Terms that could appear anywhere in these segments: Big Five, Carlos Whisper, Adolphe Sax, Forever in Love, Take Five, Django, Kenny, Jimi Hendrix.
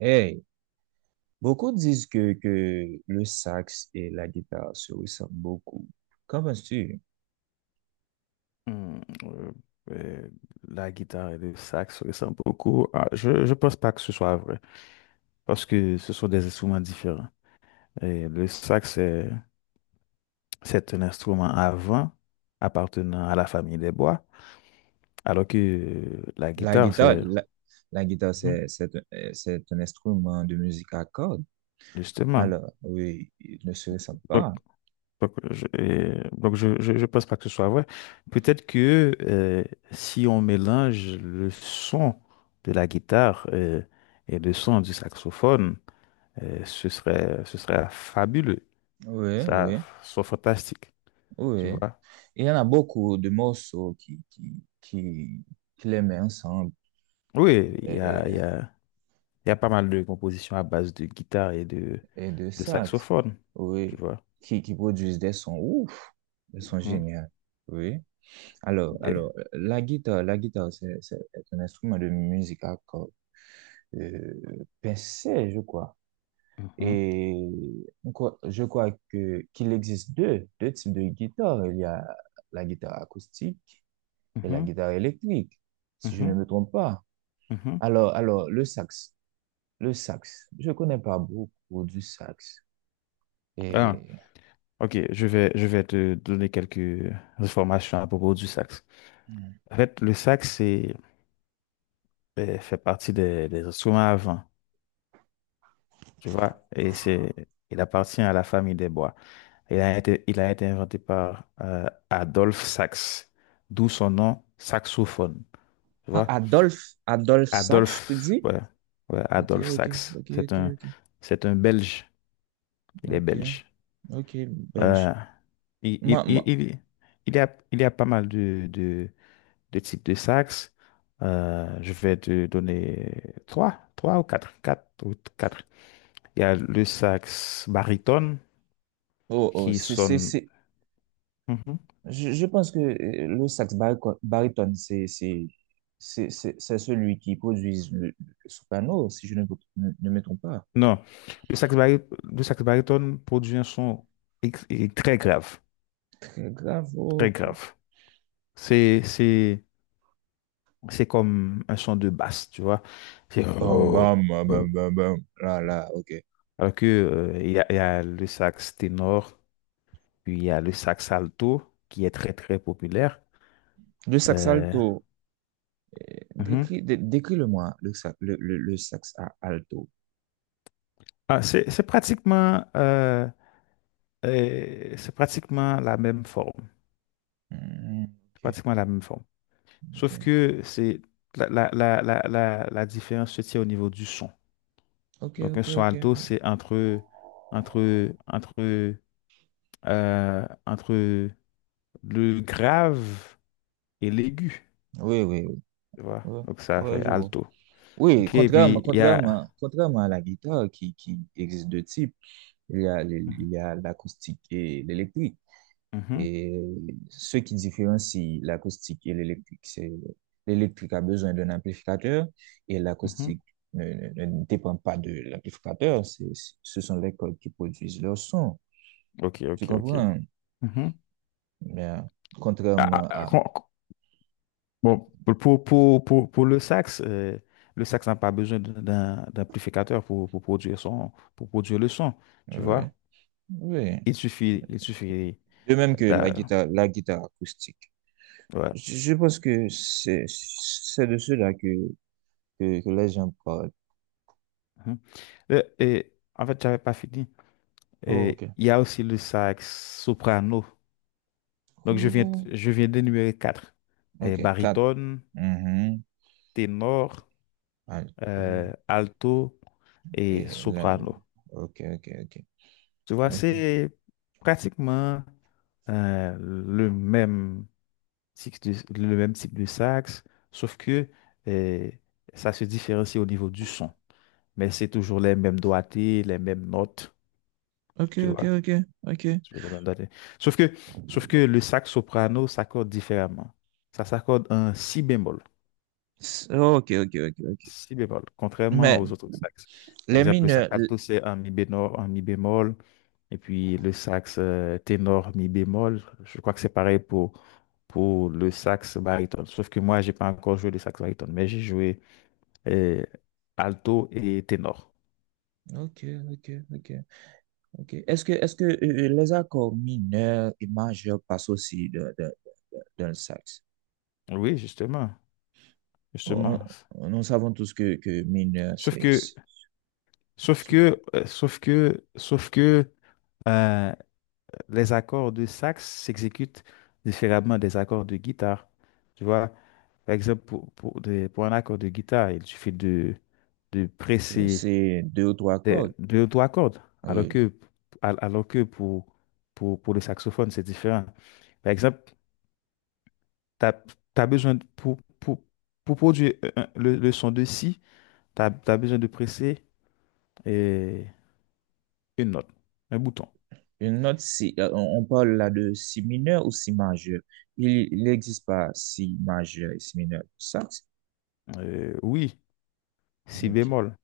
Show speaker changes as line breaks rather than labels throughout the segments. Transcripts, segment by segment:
Hey, beaucoup disent que le sax et la guitare se ressemblent beaucoup. Qu'en penses-tu?
Hmm, euh, euh, la guitare et le sax se ressemblent beaucoup. Ah, je pense pas que ce soit vrai parce que ce sont des instruments différents. Et le sax, c'est un instrument avant appartenant à la famille des bois, alors que la
La
guitare,
guitare,
c'est.
la guitare,
Mhm,
c'est un instrument de musique à cordes.
justement.
Alors oui, ils ne se ressemblent
Donc,
pas.
donc je pense pas que ce soit vrai. Peut-être que si on mélange le son de la guitare, et le son du saxophone, ce serait fabuleux.
Oui,
Ça
oui,
ce serait fantastique, tu
oui.
vois.
Il y en a beaucoup de morceaux qui les mettent ensemble
Oui,
et,
il y a pas mal de compositions à base de guitare et
et de
de
sax,
saxophone, tu
oui,
vois.
qui produisent des sons ouf, des sons
Mhm.
géniaux. Oui.
Et-
Alors, la guitare, c'est est un instrument de musique à cordes, euh, pincée, je crois.
mhm,
Et je crois que qu'il existe deux types de guitares. Il y a la guitare acoustique et la
mhm,
guitare électrique, si je ne
mhm,
me trompe pas.
mhm.
Alors, le sax, je connais pas beaucoup du sax.
Ah,
Et
ok, je vais te donner quelques informations à propos du sax. En fait, le sax fait partie des instruments à vent. Tu vois, et c'est, il appartient à la famille des bois. Il a été inventé par Adolphe Sax, d'où son nom saxophone. Tu
ah,
vois,
Adolphe Sax, tu
Adolphe,
dis?
ouais, ouais,
Ok,
Adolphe
ok,
Sax.
ok, ok, ok,
C'est un Belge. Il est
ok.
belge.
Ok.
Euh, il,
Moi,
il,
moi-
il, il- il y a, il y a pas mal de types de sax. Je vais te donner trois ou quatre, quatre ou quatre. Il y a le sax baryton
oh, oh,
qui sonne. Mhm.
je pense que le sax baryton, c'est celui qui produit le soprano, si je ne me trompe pas.
Non, le sax baryton produit un son très grave,
Très grave, oh,
très
ok, ok.
grave. C'est, c'est, c'est comme un son de basse, tu vois. C'est...
Bam, bam, bam, bam, bam, bam. Là, là, ok.
Alors que, il y a le sax ténor, puis il y a le sax alto, qui est très, très populaire.
Le sax
Euh,
alto,
mhm.
décris, dé- décris-le-moi, le sax alto.
Ah, c'est, c'est pratiquement, euh, c'est pratiquement la même forme.
Hmm, ok,
Pratiquement la même forme.
ok,
Sauf que c'est la, la, la, la, la, la différence se tient au niveau du son.
ok,
Donc un
ok,
son
ok.
alto, c'est entre, entre, entre le grave et l'aigu.
Oui, oui, oui,
Tu vois?
oui,
Donc ça
oui,
fait
je vois.
alto.
Oui,
OK, et puis il y a...
contrairement à la guitare qui existe deux types, il y a,
Mhm,
il y a l'acoustique et l'électrique.
mhm,
Et ce qui différencie l'acoustique et l'électrique, c'est l'électrique a besoin d'un amplificateur et
mhm.
l'acoustique ne, ne dépend pas de l'amplificateur. Ce sont les cordes qui produisent leur son.
OK,
Tu
OK, OK.
comprends?
Mhm.
Mais
Ah,
contrairement
ah, ah,
à…
con- con- bon, pour le sax n'a pas besoin d'amplificateur pour, pour produire le son, tu
Oui,
vois?
oui.
Il suffit
De même que
d'a-
la guitare acoustique.
ouais.
Je pense que c'est de cela que les gens parlent.
Mhm. Et, en fait, j'avais pas fini.
Oh, ok.
Et il y a aussi le sax soprano. Donc,
Oh,
je viens d'énumérer quatre. Et
ok, quatre.
baryton,
Mhm.
ténor,
Alto.
alto et
Et là,
soprano.
ok, ok, ok,
Tu vois,
ok,
c'est pratiquement euh, le même, le même type de sax, sauf que euh, ça se différencie au niveau du son. Mais c'est toujours les mêmes doigtés, les mêmes notes,
ok,
tu
ok,
vois.
ok, ok.
Toujours les mêmes doigtés. Sauf que, sauf que le sax soprano s'accorde différemment. Ça s'accorde en si bémol.
Ok, ok, ok, ok.
Si bémol, contrairement
Mais
aux autres saxes. Par
les
exemple, le sax
mineurs,
alto, c'est un mi bémol, et puis le sax ténor, mi bémol. Je crois que c'est pareil pour le sax baryton. Sauf que moi, j'ai pas encore joué le sax baryton, mais j'ai joué euh, alto et ténor.
ok, ok, ok, ok. Est-ce que les accords mineurs et majeurs passent aussi dans le sax?
Oui, justement,
On-
justement.
nous savons tous que mineur,
Sauf que, sauf que, euh, les accords de sax s'exécutent différemment des accords de guitare. Tu vois, par exemple, pour un accord de guitare, il suffit de presser
c'est deux ou trois cordes.
deux ou trois cordes, alors
Oui.
que, alors que pour le saxophone, c'est différent. Par exemple, tu as besoin pour produire le son de si, tu as besoin de presser euh, une note, un bouton.
Une note, si, on parle là de si mineur ou si majeur. Il n'existe pas si majeur et si mineur. Ça,
Oui, si
ok.
bémol,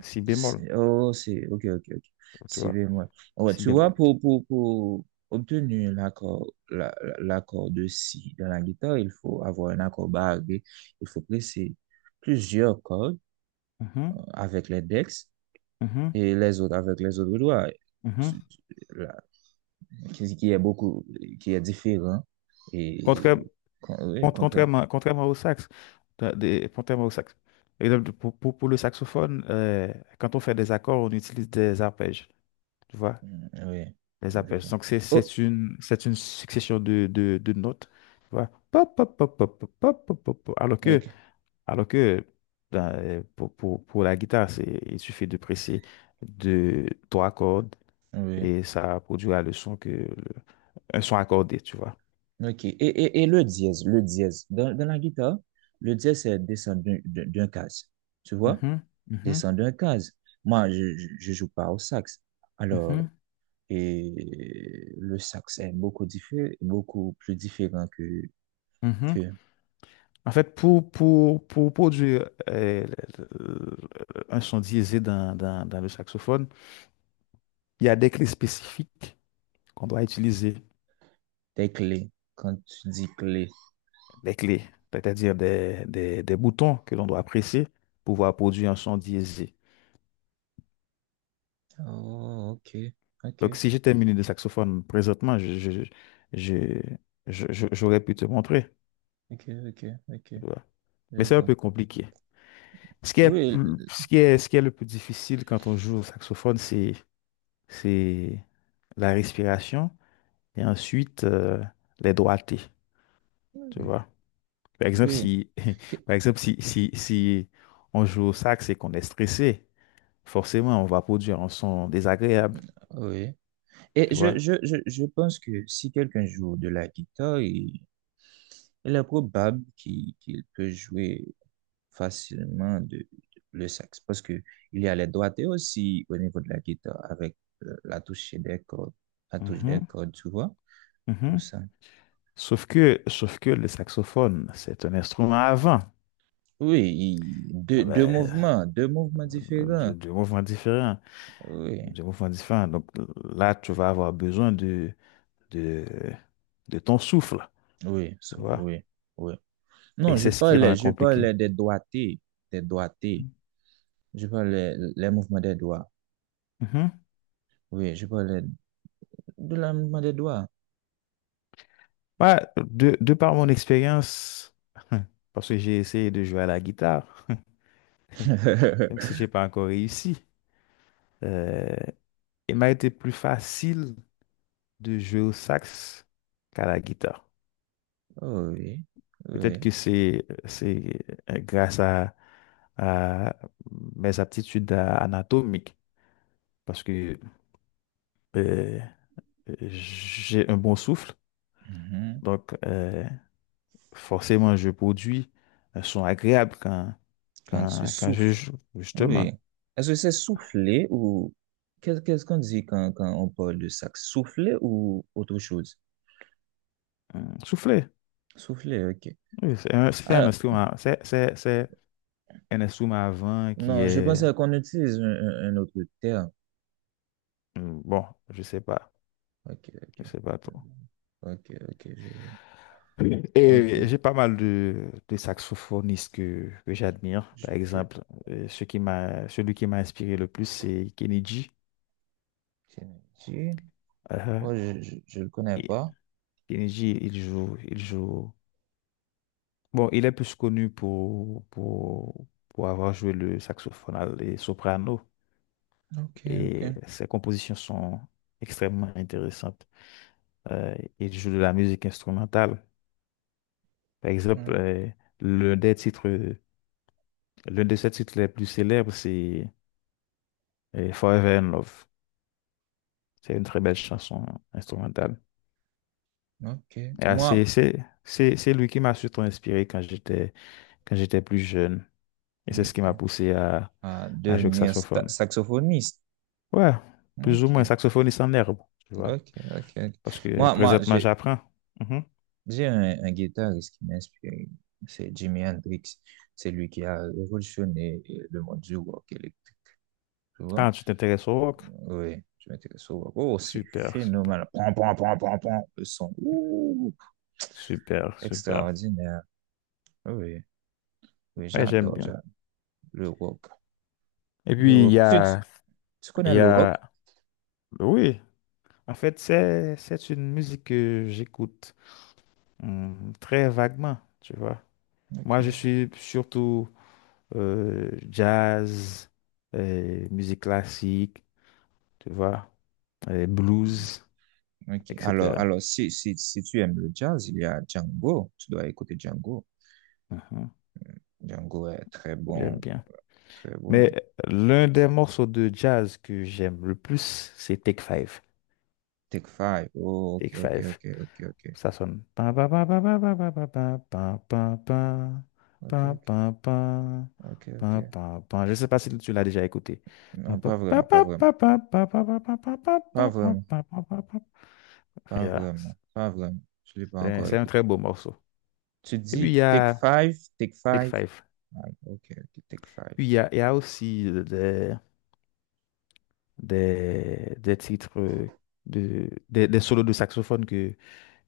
si bémol,
Oh, c'est, ok, ok, ok.
tu
C'est
vois,
vraiment. Ouais,
si
tu
bémol.
vois, pour obtenir l'accord, l'accord de si dans la guitare, il faut avoir un accord barré. Il faut presser plusieurs cordes
Uhum,
avec l'index
uhum,
et les autres avec les autres doigts.
uhum.
Tu- tu- la- qui est beaucoup, qui est différent. Et
Contra-
oui, contre.
contrairement au sax, contrairement au sax. Par exemple, pour, pour le saxophone, quand on fait des accords, on utilise des arpèges, tu vois,
Oui,
les
je
arpèges.
vois.
Donc
Oh,
c'est une succession de notes, tu vois. Pop, pop, pop, pop, pop, pop, pop, pop, pop.
ok.
Alors que dans, pour la guitare, c'est il suffit de presser de trois cordes
Oui,
et ça produira le son un son accordé, tu vois.
ok. Et le dièse, le dièse. Dans, dans la guitare, le dièse, c'est descendre d'un case. Tu vois?
Mhm, mhm.
Descendre d'un case. Moi, je joue pas au sax. Alors,
Mhm,
et le sax est beaucoup différent, beaucoup plus différent
mhm.
que
En fait, pour produire le- le- un son diésé dans, dans, dans le saxophone, il y a des clés spécifiques qu'on doit utiliser,
tes clés. Quand tu dis clé.
des clés, c'est-à-dire des boutons que l'on doit presser pour pouvoir produire un son diésé.
Oh, ok.
Donc,
Ok.
si j'étais muni de saxophone présentement, je- j'aurais pu te montrer.
Ok, ok, ok.
Tu vois. Mais
Je
c'est un
vois.
peu compliqué.
Oui,
Ce qui est le plus difficile quand on joue au saxophone, c'est la respiration et ensuite les droités, tu
oui,
vois. Par exemple,
oui.
si,
que-
par exemple, si on joue au sax et qu'on est stressé, forcément, on va produire un son désagréable,
oui. Et
tu
je,
vois.
je, je, je pense que si quelqu'un joue de la guitare, il est probable qu'il peut jouer facilement le sax parce que il y a les doigtés aussi au niveau de la guitare avec la touche des cordes, la touche des
Mhm,
cordes, tu vois, tout
mhm.
ça.
Sauf que le saxophone, c'est un instrument à vent.
Oui, deux,
Ah ben,
deux mouvements différents.
du mouvement différent,
Oui,
du mouvement différent. Donc là, tu vas avoir besoin de, de ton souffle,
oui,
tu vois.
oui, oui.
Et
Non,
c'est ce qui rend
je
compliqué.
parlais des doigtés, des doigtés. Je parle les mouvements des doigts.
Mhm.
Oui, je parle de la mouvement des doigts.
Ouais, de par mon expérience, parce que j'ai essayé de jouer à la guitare, même si j'ai pas encore réussi, euh, il m'a été plus facile de jouer au sax qu'à la guitare.
Oh oui,
Peut-être
oui.
que c'est grâce à mes aptitudes anatomiques, parce que euh, j'ai un bon souffle,
Mhm.
donc forcément je produis un son agréable
Quand tu
quand je
souffles.
joue, justement.
Oui. Est-ce que c'est souffler ou qu'est-ce qu'on dit quand, quand on parle de ça? Souffler ou autre chose?
Souffler.
Souffler, ok.
Oui, c'est un
Alors,
instrument, c'est un instrument à vent qui
non, je
est,
pensais qu'on utilise un, un autre terme.
bon, je sais pas,
Ok,
je
ok.
sais pas trop.
Ok, ok, je vois.
Oui.
Ok.
Et j'ai pas mal de saxophonistes que j'admire.
Je,
Par
que-
exemple, celui qui m'a inspiré le plus, c'est Kenny.
tiens, ici.
Euh,
Moi, je le connais
et
pas.
Kenny il joue, il joue. Bon, il est plus connu pour avoir joué le saxophone et soprano.
Ok, ok.
Et ses compositions sont extrêmement intéressantes. Euh, et il joue de la musique instrumentale. Par exemple,
Ouais.
l'un des titres, l'un de ses titres les plus célèbres, c'est Forever in Love. C'est une très belle chanson instrumentale.
Ok.
Et, ah,
Moi,
c'est lui qui m'a surtout inspiré quand j'étais plus jeune. Et c'est ce
ok.
qui m'a poussé
Ah,
à jouer au
devenir
saxophone.
saxophoniste.
Ouais, plus ou moins
Ok.
saxophoniste en herbe, tu vois.
Ok. Ok. Ok.
Parce que
Moi, moi,
présentement,
j'ai,
j'apprends. Mhm.
j'ai un guitariste qui m'inspire. C'est Jimi Hendrix. C'est lui qui a révolutionné le monde du rock électrique. Tu vois?
Ah, tu t'intéresses au rock?
Oui, je m'intéresse au rock. Oh, c'est
Super, super,
phénoménal. Pon, pon, pon, pon, pon. Le son. Ouh,
super, super.
extraordinaire. Oui. Oui,
Ouais, j'aime bien.
j'adore le rock.
Et
Le
puis, il
rock.
y a.
Tu
Il
connais
y
le rock?
a... Oui, en fait, c'est une musique que j'écoute très vaguement, tu vois. Moi, je
Ok.
suis surtout jazz, musique classique, tu vois, blues,
Ok.
etc.
Alors si, si, si tu aimes le jazz, il y a Django. Tu dois écouter Django.
Mhm,
Django est très
j'aime
bon,
bien.
très bon.
Mais l'un des morceaux de jazz que j'aime le plus, c'est Take Five.
Take Five. Oh, ok,
Take
ok,
Five.
ok, ok, ok.
Ça sonne. Pin, pin, pin, pin, pin, pin, pin, pin,
Ok,
pin, pin,
ok,
pin, pin,
ok, ok.
pin, pin, pin, pin, pin. Je sais pas si tu l'as déjà écouté. Pin,
Non,
pin,
pas
pin,
vraiment, pas
pin,
vraiment.
pin, pin, pin, pin, pin, pin, pin,
Pas
pin, pin, pin,
vraiment,
pin, pin, pin, pin.
pas
Yeah.
vraiment, pas vraiment. Je ne l'ai pas encore
C'est un très
écouté.
beau morceau.
Tu
Et puis il
dis
y
Take
a
Five, Take
Big
Five.
Five.
Ah, ok, ok, Take Five.
Puis il y a aussi des titres, des solos de saxophone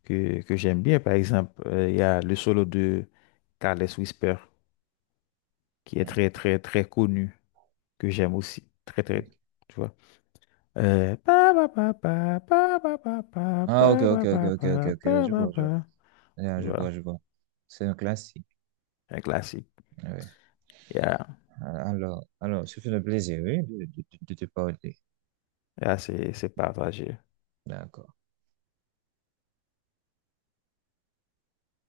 que j'aime bien. Par exemple, il y a le solo de Carlos Whisper. Qui est
Hmm,
très, très, très connu, que j'aime aussi. Très, très,
ok.
tu vois. Pa, pa, pa, pa, pa, pa, pa, pa,
Ah, ok,
pa,
ok,
pa,
ok,
pa,
ok, ok,
pa,
ok.
pa,
Je
pa,
vois, je vois.
pa.
Ah, je vois,
Voilà,
je vois. C'est un classique.
un classique.
Ouais.
Yeah,
Alors, ce fut un plaisir, oui, de te parler.
yeah, c'est partagé.
D'accord.